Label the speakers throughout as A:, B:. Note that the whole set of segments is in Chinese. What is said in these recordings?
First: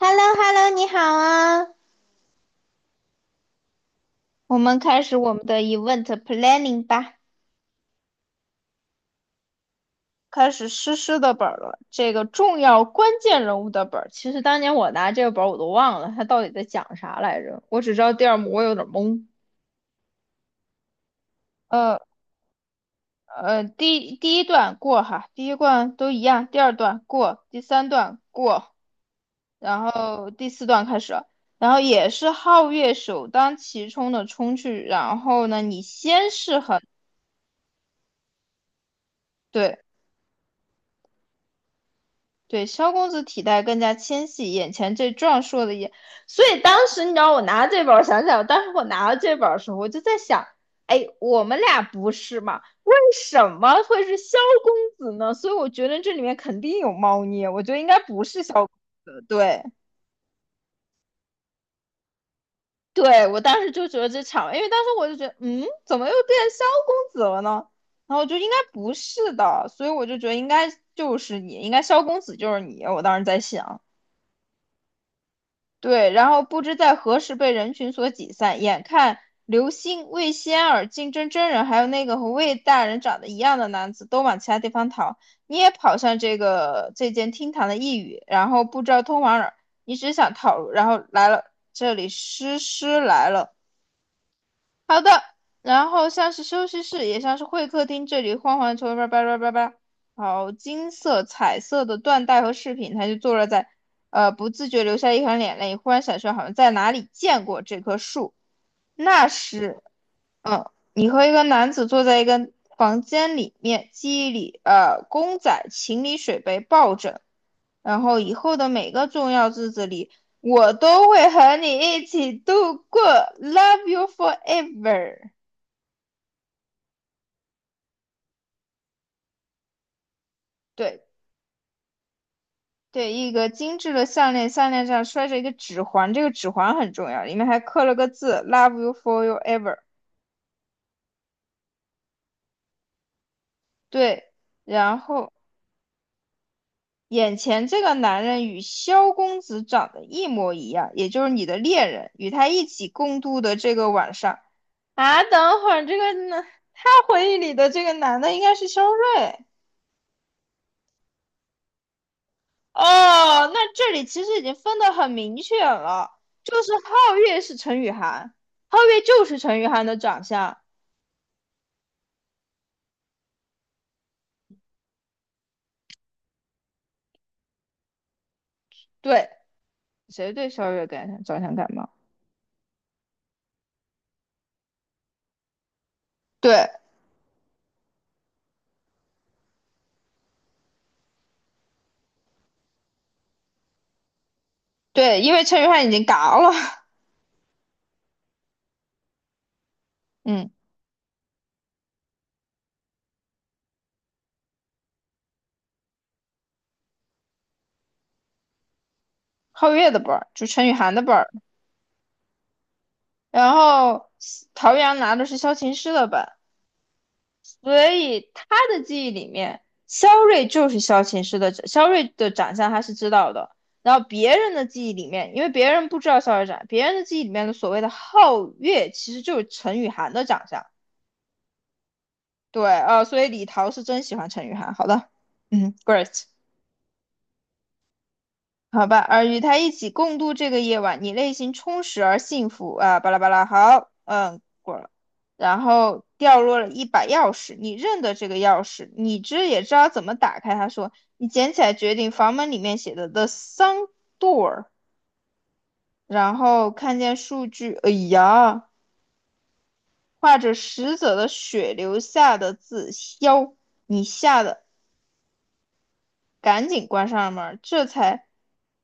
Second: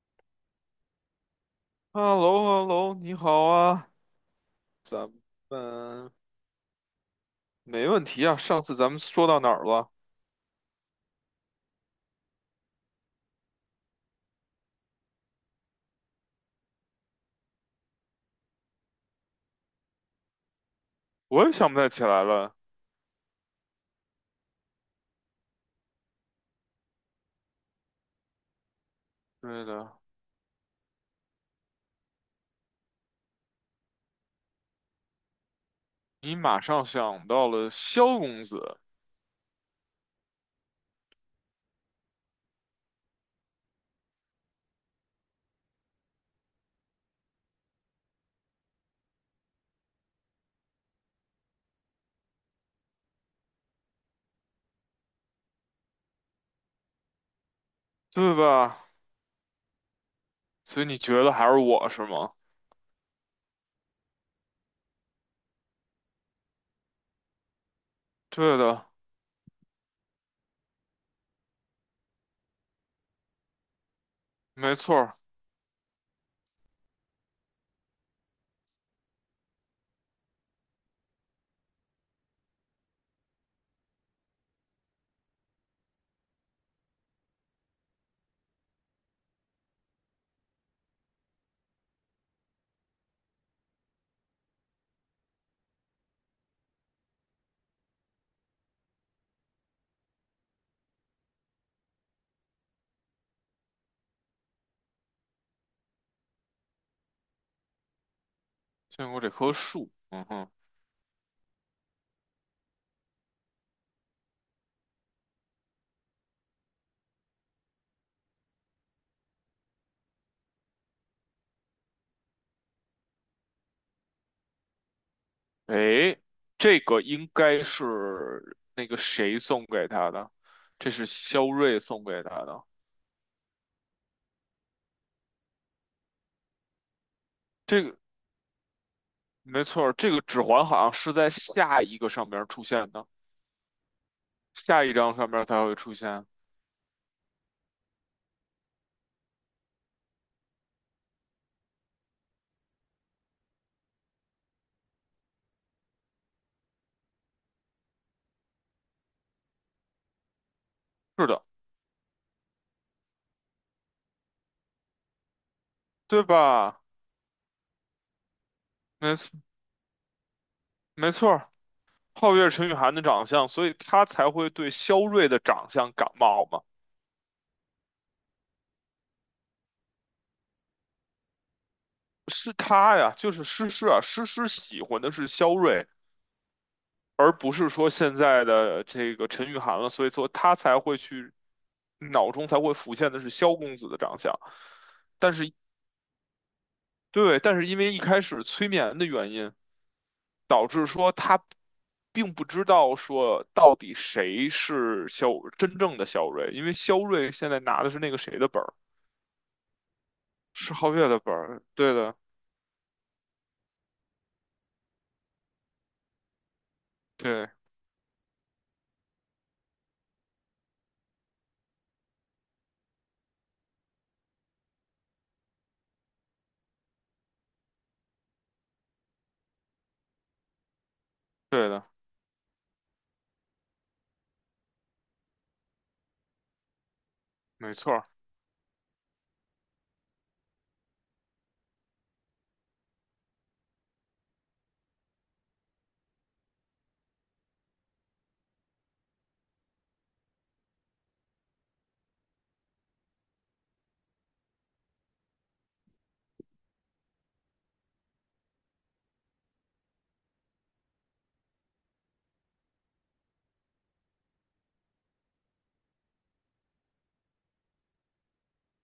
A: h e l l o h e l l o 你好啊！
B: h e l l o h e l l o 你好啊，
A: 我们开
B: 咱
A: 始我们的 event
B: 们
A: planning 吧，
B: 没问题啊。上次咱们说到哪儿了？
A: 开始诗诗的本儿了。这个重要关键人物的本儿，其实当年我拿这个本儿我都忘了，它到底在讲啥来着？我只知道第二幕我有点懵。
B: 我也想不太
A: 呃
B: 起来了。
A: 第一段过哈，第一段都一样，第二段过，第三段过，
B: 对
A: 然
B: 的，
A: 后第四段开始。然后也是皓月首当其冲的冲去，然后呢，你先
B: 你马
A: 是很
B: 上想到了萧公子，
A: 对，对，萧公子体态更加纤细，眼前这壮硕的眼，所以当时你知道我拿这本儿，想起来，当时我拿到这本儿的时候，我就在想，哎，我们俩不是嘛？为什么会是萧公子呢？所以我觉得这里面肯定有猫腻，我觉得应该不
B: 对
A: 是萧公
B: 吧？
A: 子。对，
B: 所以你觉得还是我是吗？
A: 对，我当时就觉得这场，因为当时我就觉得，嗯，怎么又变萧公子了呢？然后我就应该
B: 对的，
A: 不是的，所以我就觉得应该就是你，应该萧公子就是你，我当时在想。
B: 没错儿，
A: 对，然后不知在何时被人群所挤散，眼看刘星、魏仙儿、竞争真人，还有那个和魏大人长得一样的男子都往其他地方逃，你也跑向这间厅堂的一隅，然后不知道通往哪儿，你只想逃，然后来了这里，诗诗来了，好的，然后像是休息室，也像是会客厅，这里晃晃，球，叭叭叭叭叭。好，金色、彩色的缎带和饰品，他就坐落在，不自觉流下一行眼泪，忽然想说，好像在哪里见过这棵树。
B: 见过
A: 那
B: 这棵
A: 时，
B: 树。嗯哼，
A: 嗯，你和一个男子坐在一个房间里面，记忆里，公仔、情侣水杯、抱枕，然后以后的每个重要日子里，我都会和你一起度过，Love you forever。
B: 诶，这个应该是那个谁送给他的？这
A: 对
B: 是萧睿送给他的。
A: 对，一个精致的项链，项链上拴着一个指环，这个指环很重要，里面还
B: 这
A: 刻了
B: 个
A: 个字，Love you for you
B: 没
A: ever。
B: 错儿，这个指环好像是在下一个上边儿出现的。
A: 对，
B: 下一
A: 然
B: 章上
A: 后
B: 面才会出现。
A: 眼前这个男人与萧公子长得一模一样，也就是你的恋人，与他一起共度的这个晚上啊，等会儿这个男，他回忆里的这个男的应该是肖瑞。
B: 是的，
A: 哦，那这里其实已经分得很明确了，
B: 对
A: 就是
B: 吧？
A: 皓月是陈雨涵，皓月
B: 没
A: 就
B: 错，
A: 是陈雨涵的长相。
B: 没错儿。皓月陈雨涵的长相，所以他才会对萧睿的长相感冒嘛。
A: 对，谁对萧月感想着想感冒？
B: 是他呀，就是诗诗啊，诗诗喜欢的是萧睿，
A: 对
B: 而不是说现在的这个陈雨涵了，所以说他才会去脑中才会浮现的是萧公子的长相。
A: 对，因
B: 但
A: 为
B: 是，
A: 陈雨涵已经嘎了，
B: 对，但是因为一开始催眠的原因。
A: 嗯，
B: 导致说他并不知道说到底谁是真正的肖瑞，因为肖瑞现在拿的是那个谁的本儿，
A: 皓月的本儿就陈雨
B: 是
A: 涵
B: 皓
A: 的
B: 月
A: 本
B: 的
A: 儿，
B: 本儿，对的，
A: 然后陶阳拿的是萧琴师的本，
B: 对
A: 所以他的记忆里面，萧睿就是萧琴师的，萧睿的长相他是知道的。然后别人的记忆里面，因为别人不知道萧月长，别人的记忆里面的所谓的皓月，其实就是陈雨涵的长相。
B: 对的，
A: 对，所以李桃是真喜欢陈雨涵。好的，嗯，great。
B: 没错儿
A: 好吧，而与他一起共度这个夜晚，你内心充实而幸福啊，巴拉巴拉。好，嗯，然后掉落了一把钥匙，你认得这个钥匙，你也知道怎么打开。他说，你捡起来，决定房门里面写的 The Sun Door,然后看见数据，哎呀，画着死者的血留下的字消，你吓得赶紧关上门儿，这才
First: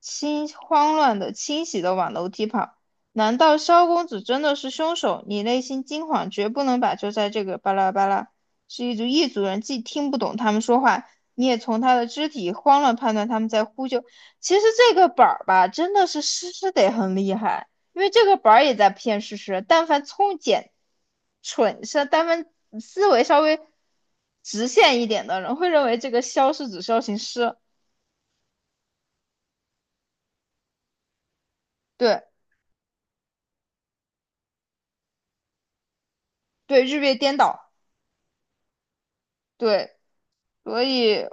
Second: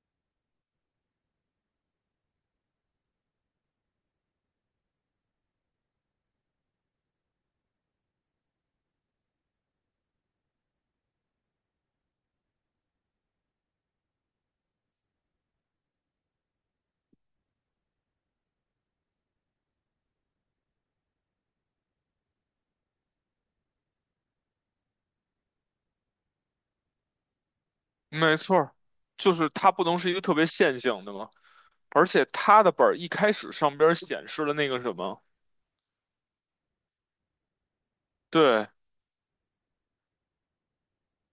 A: 清慌乱的、清洗的往楼梯跑。难道萧公子真的是凶手？你内心惊慌，绝不能把就在这个巴拉巴拉，是一组一组人，既听不懂他们说话，你也从他的肢体慌乱判断他们在呼救。其实这个本儿吧，真的是诗诗得很厉害。因为这个本儿也在骗事实，但凡聪简、蠢是，但凡思维稍微直线一点的人，会认为这个肖是指肖行师，
B: 没错儿，就是他不能是一个特别线性的嘛，而
A: 对
B: 且他的本儿一开始上边儿显示了那个什么，
A: 对，日月颠倒，
B: 对，
A: 对，所以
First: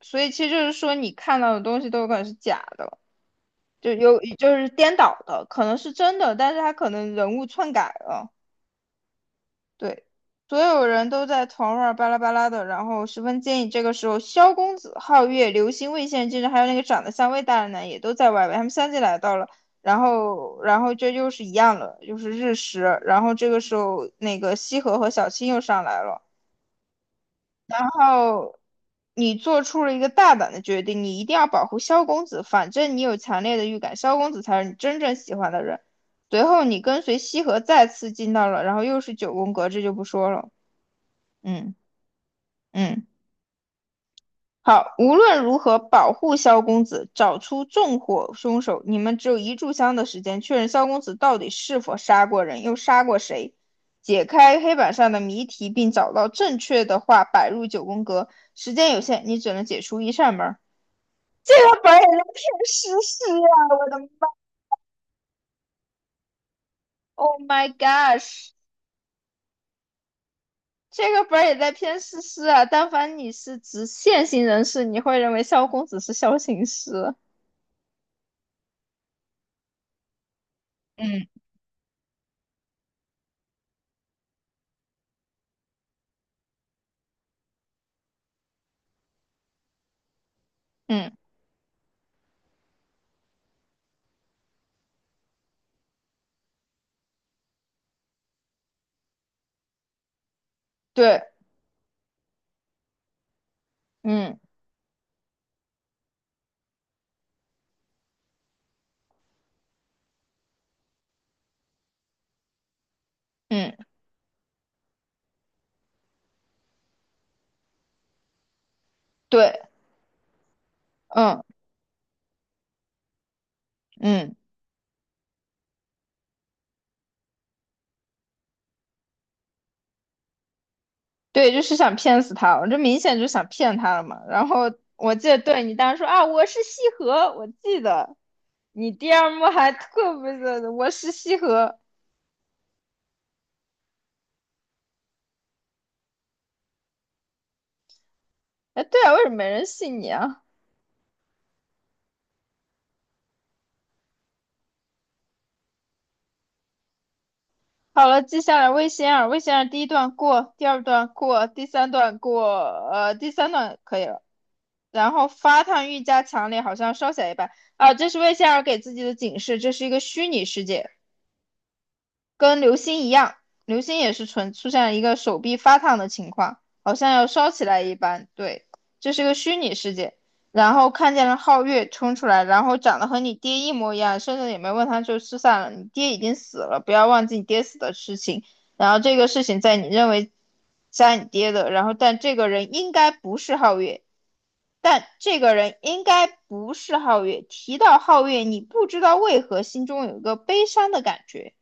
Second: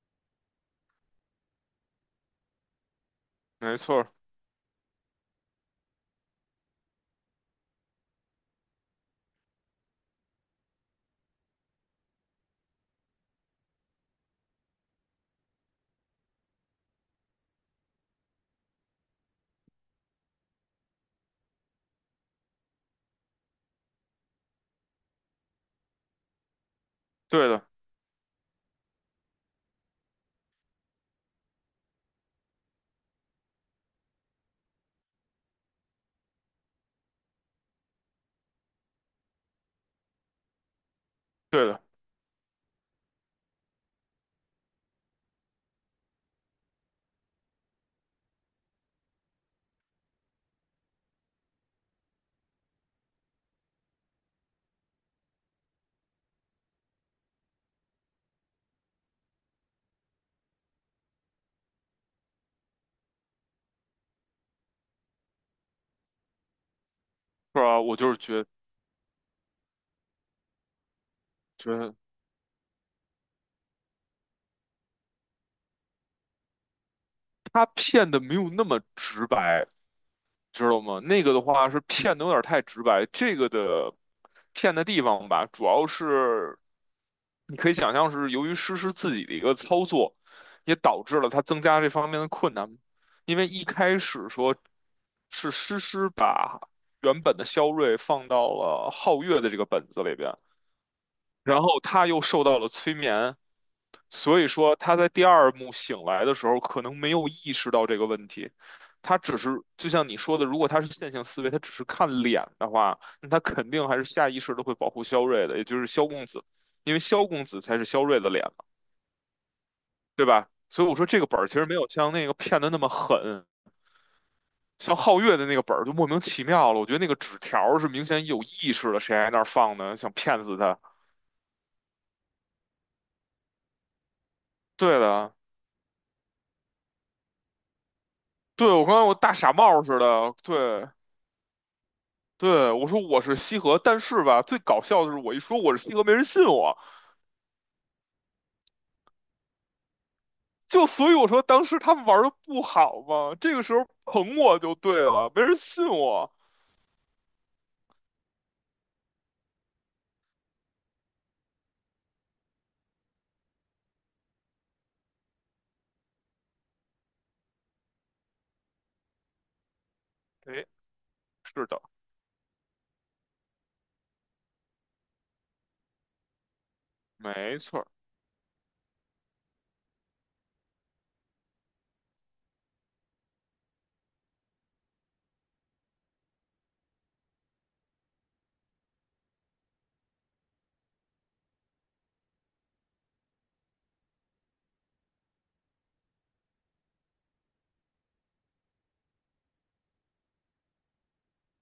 A: 所以其实就是说，你看到的东西都有可能是假的，
B: 没
A: 就
B: 错儿，
A: 有就是颠倒的，可能是真的，但是他可能人物篡改了。对，所有人都在团儿啊巴拉巴拉的，然后十分建议这个时候，萧公子、皓月、流星、魏县先生，还有那个长得像魏大人的，也都在外围。他们相继来到了，然后这又是一样了，又是日食。然后这个时候，那个西河和小青又上来了。
B: 对的
A: 然后你做出了一个大胆的决定，你一定要保护萧公子，反正你有强烈的预感，萧公子才是你真正喜欢的人。随后，你跟随西河再次进到了，然后又是九宫格，这就不说了，
B: 对
A: 嗯。
B: 的，
A: 嗯，好，无论如何保护萧公子，找出纵火凶手。你们只有一炷香的时间，确认萧公子到底是否杀过人，又杀过谁，解开黑板上的谜题，并找到正确的话摆入九宫格。时间有限，你只能解除一扇门。这个本儿也在骗诗诗啊！我的妈！Oh
B: 是
A: my
B: 吧？我就是觉
A: gosh!这个本儿也在
B: 觉得
A: 骗诗诗啊！但凡你是直线性人士，你会认为萧公子是萧行师。
B: 他骗的没有那么直白，知道吗？那
A: 嗯
B: 个的话是骗的有点太直白，这个的骗的地方吧，主要是你可以想象是由于诗诗自己的一个操作，也导
A: 嗯，
B: 致了他增加这方面的困难，因为一开始说是诗诗把原本的肖睿放到了皓月的这个本子里边，
A: 对，
B: 然后他又受到了催眠，
A: 嗯。
B: 所以说他在第二幕醒来的时候，可能没有意识到这个问题。他只是就像你说的，如果他是线性思维，他只是看脸的话，那他肯
A: 嗯，
B: 定还是下意识的会保护萧睿的，也就是萧公子，因为萧公子才是萧睿的脸嘛，
A: 对，
B: 对吧？所以我说这个本
A: 嗯
B: 儿其实没有像那个骗的那么狠，
A: 嗯，
B: 像皓月的那个本儿就莫名其妙了。我觉得那个纸条是明显有意识的，谁还那儿放呢？想骗死他？
A: 对，就是想骗死他，我这明显就想骗他了嘛。然后
B: 对
A: 我记
B: 的，
A: 得，对你当时说啊，我是西河，我记得
B: 对我
A: 你
B: 刚才
A: 第
B: 我
A: 二
B: 大
A: 幕
B: 傻
A: 还
B: 帽似
A: 特别
B: 的，
A: 的
B: 对。
A: 我是西河。
B: 对，我说我是西河，但是吧，最搞笑的是我一说我是西河，没人信我，
A: 哎，对啊，为什么没人信你啊？
B: 就所以我说当时他们玩的不好嘛，这个时候捧我就对了，没人信我。
A: 好了，接下来，魏仙儿，魏仙儿第一段过，第二段过，第三段过，第三段可以了。然后发烫愈加强烈，好像烧起来一般。啊，这是魏仙儿给自己的警示，这是一个虚拟世
B: 哎，
A: 界。
B: 是的，
A: 跟流星一样，流星也是纯出现了一个手臂发烫的情况，好像要烧
B: 没
A: 起
B: 错
A: 来
B: 儿，
A: 一般。对，这是个虚拟世界。然后看见了皓月冲出来，然后长得和你爹一模一样，甚至也没问他就失散了。你爹已经死了，不要忘记你爹死的事情。然后这个事情在你认为杀你爹的，然后但这个人应该不是皓月，但这个人应该不是皓月。提到皓月，你不知道为何心中有一个悲伤的感觉。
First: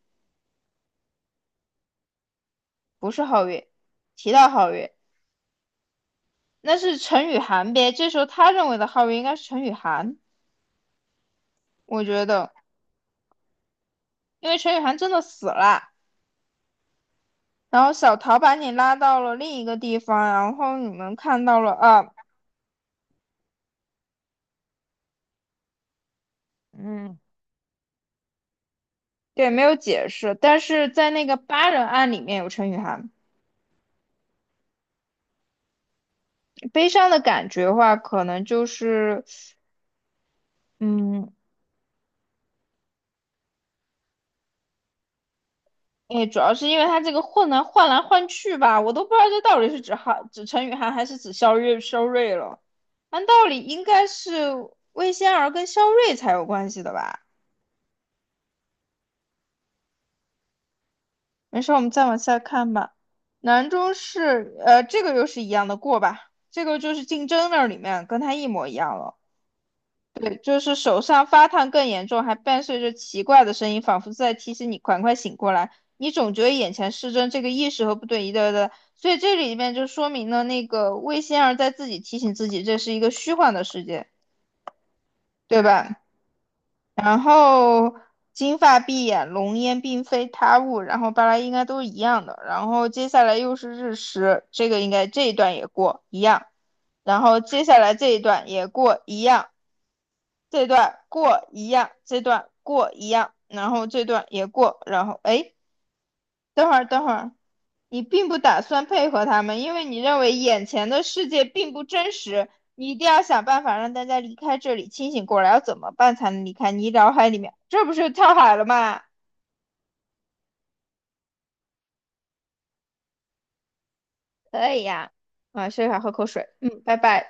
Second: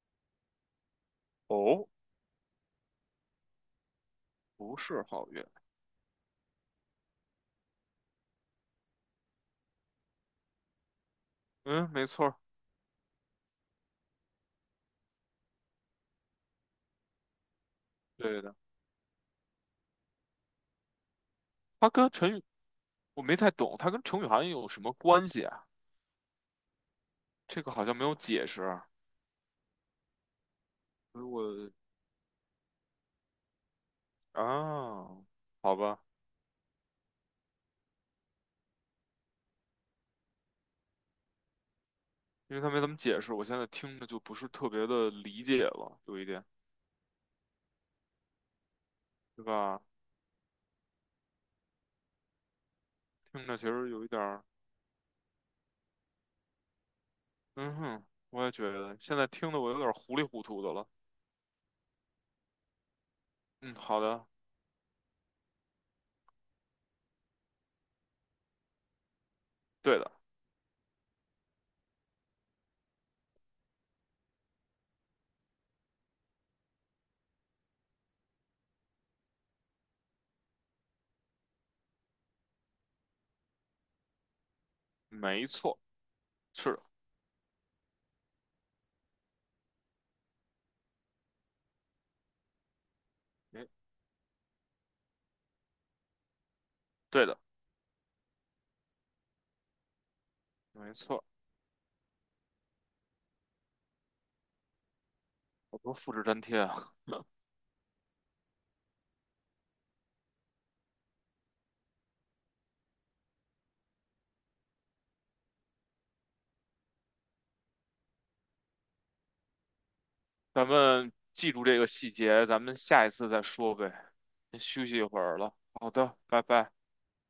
B: 哦，
A: 不是皓月，提到皓
B: 不
A: 月，
B: 是皓月，
A: 那是陈雨涵呗。这时候他认为的皓月应该是陈雨涵，
B: 嗯，
A: 我
B: 没
A: 觉
B: 错儿，
A: 得，因为陈雨涵真的死了，然后小桃
B: 对
A: 把
B: 的，
A: 你拉到了另一个地方，然后你们看到了
B: 他
A: 啊，
B: 跟陈宇，我没太懂，他跟程雨涵有什么关系啊？
A: 嗯，
B: 这个好像没有解释啊，
A: 对，没有解释，但是在
B: 所
A: 那
B: 以
A: 个八
B: 我
A: 人案里面有陈雨涵，
B: 啊，好吧，
A: 悲伤的感觉的话，可能就是，嗯，
B: 因为他没怎么解释，我现在听着就不是特别的理解了，有
A: 哎，
B: 一
A: 主
B: 点，
A: 要是因为他这个换来换去吧，我都不知道这
B: 对
A: 到底是
B: 吧？
A: 指韩指陈雨涵还是指肖瑞了。按
B: 听
A: 道
B: 着
A: 理
B: 其
A: 应
B: 实有
A: 该
B: 一点
A: 是
B: 儿
A: 魏仙儿跟肖瑞才有关系的吧？
B: 嗯哼，我也觉得现在听的我有点糊里糊涂的了。
A: 没事，我们再往下看吧。南
B: 嗯，
A: 中
B: 好的，
A: 是，这个又是一样的过吧？这个就是竞争那里面跟他一模一样了。
B: 对的，
A: 对，就是手上发烫更严重，还伴随着奇怪的声音，仿佛在提醒你赶快醒过来。你总觉得眼前失真，这个意识和不对一的对。所以这里面就说明了那个魏仙儿在自己提醒自己，这是一个虚幻的世界，
B: 没
A: 对
B: 错，
A: 吧？
B: 是的，
A: 然后金发碧眼，浓烟并非他物，然后巴拉应该都是一样的。然后接下来又
B: 没
A: 是日食，这个应该这一段也过一样，然
B: 对的，
A: 后接下来这一段也过一样。这
B: 没
A: 段
B: 错。
A: 过一样，这段过一样，然后这段也过，然后哎，
B: 好多复制粘贴
A: 等会儿
B: 啊，
A: 等会 儿，你并不打算配合他们，因为你认为眼前的世界并不真实，你一定要想办法让大家离开这里，清醒过来。要怎么办才能离开你脑海里面？这不是跳海了吗？
B: 咱们记住这个细节，咱们下一次再说呗。先
A: 可以
B: 休息一
A: 呀、
B: 会儿了。
A: 啊，睡一
B: 好
A: 会儿喝
B: 的，
A: 口
B: 拜
A: 水，
B: 拜。
A: 嗯，拜拜。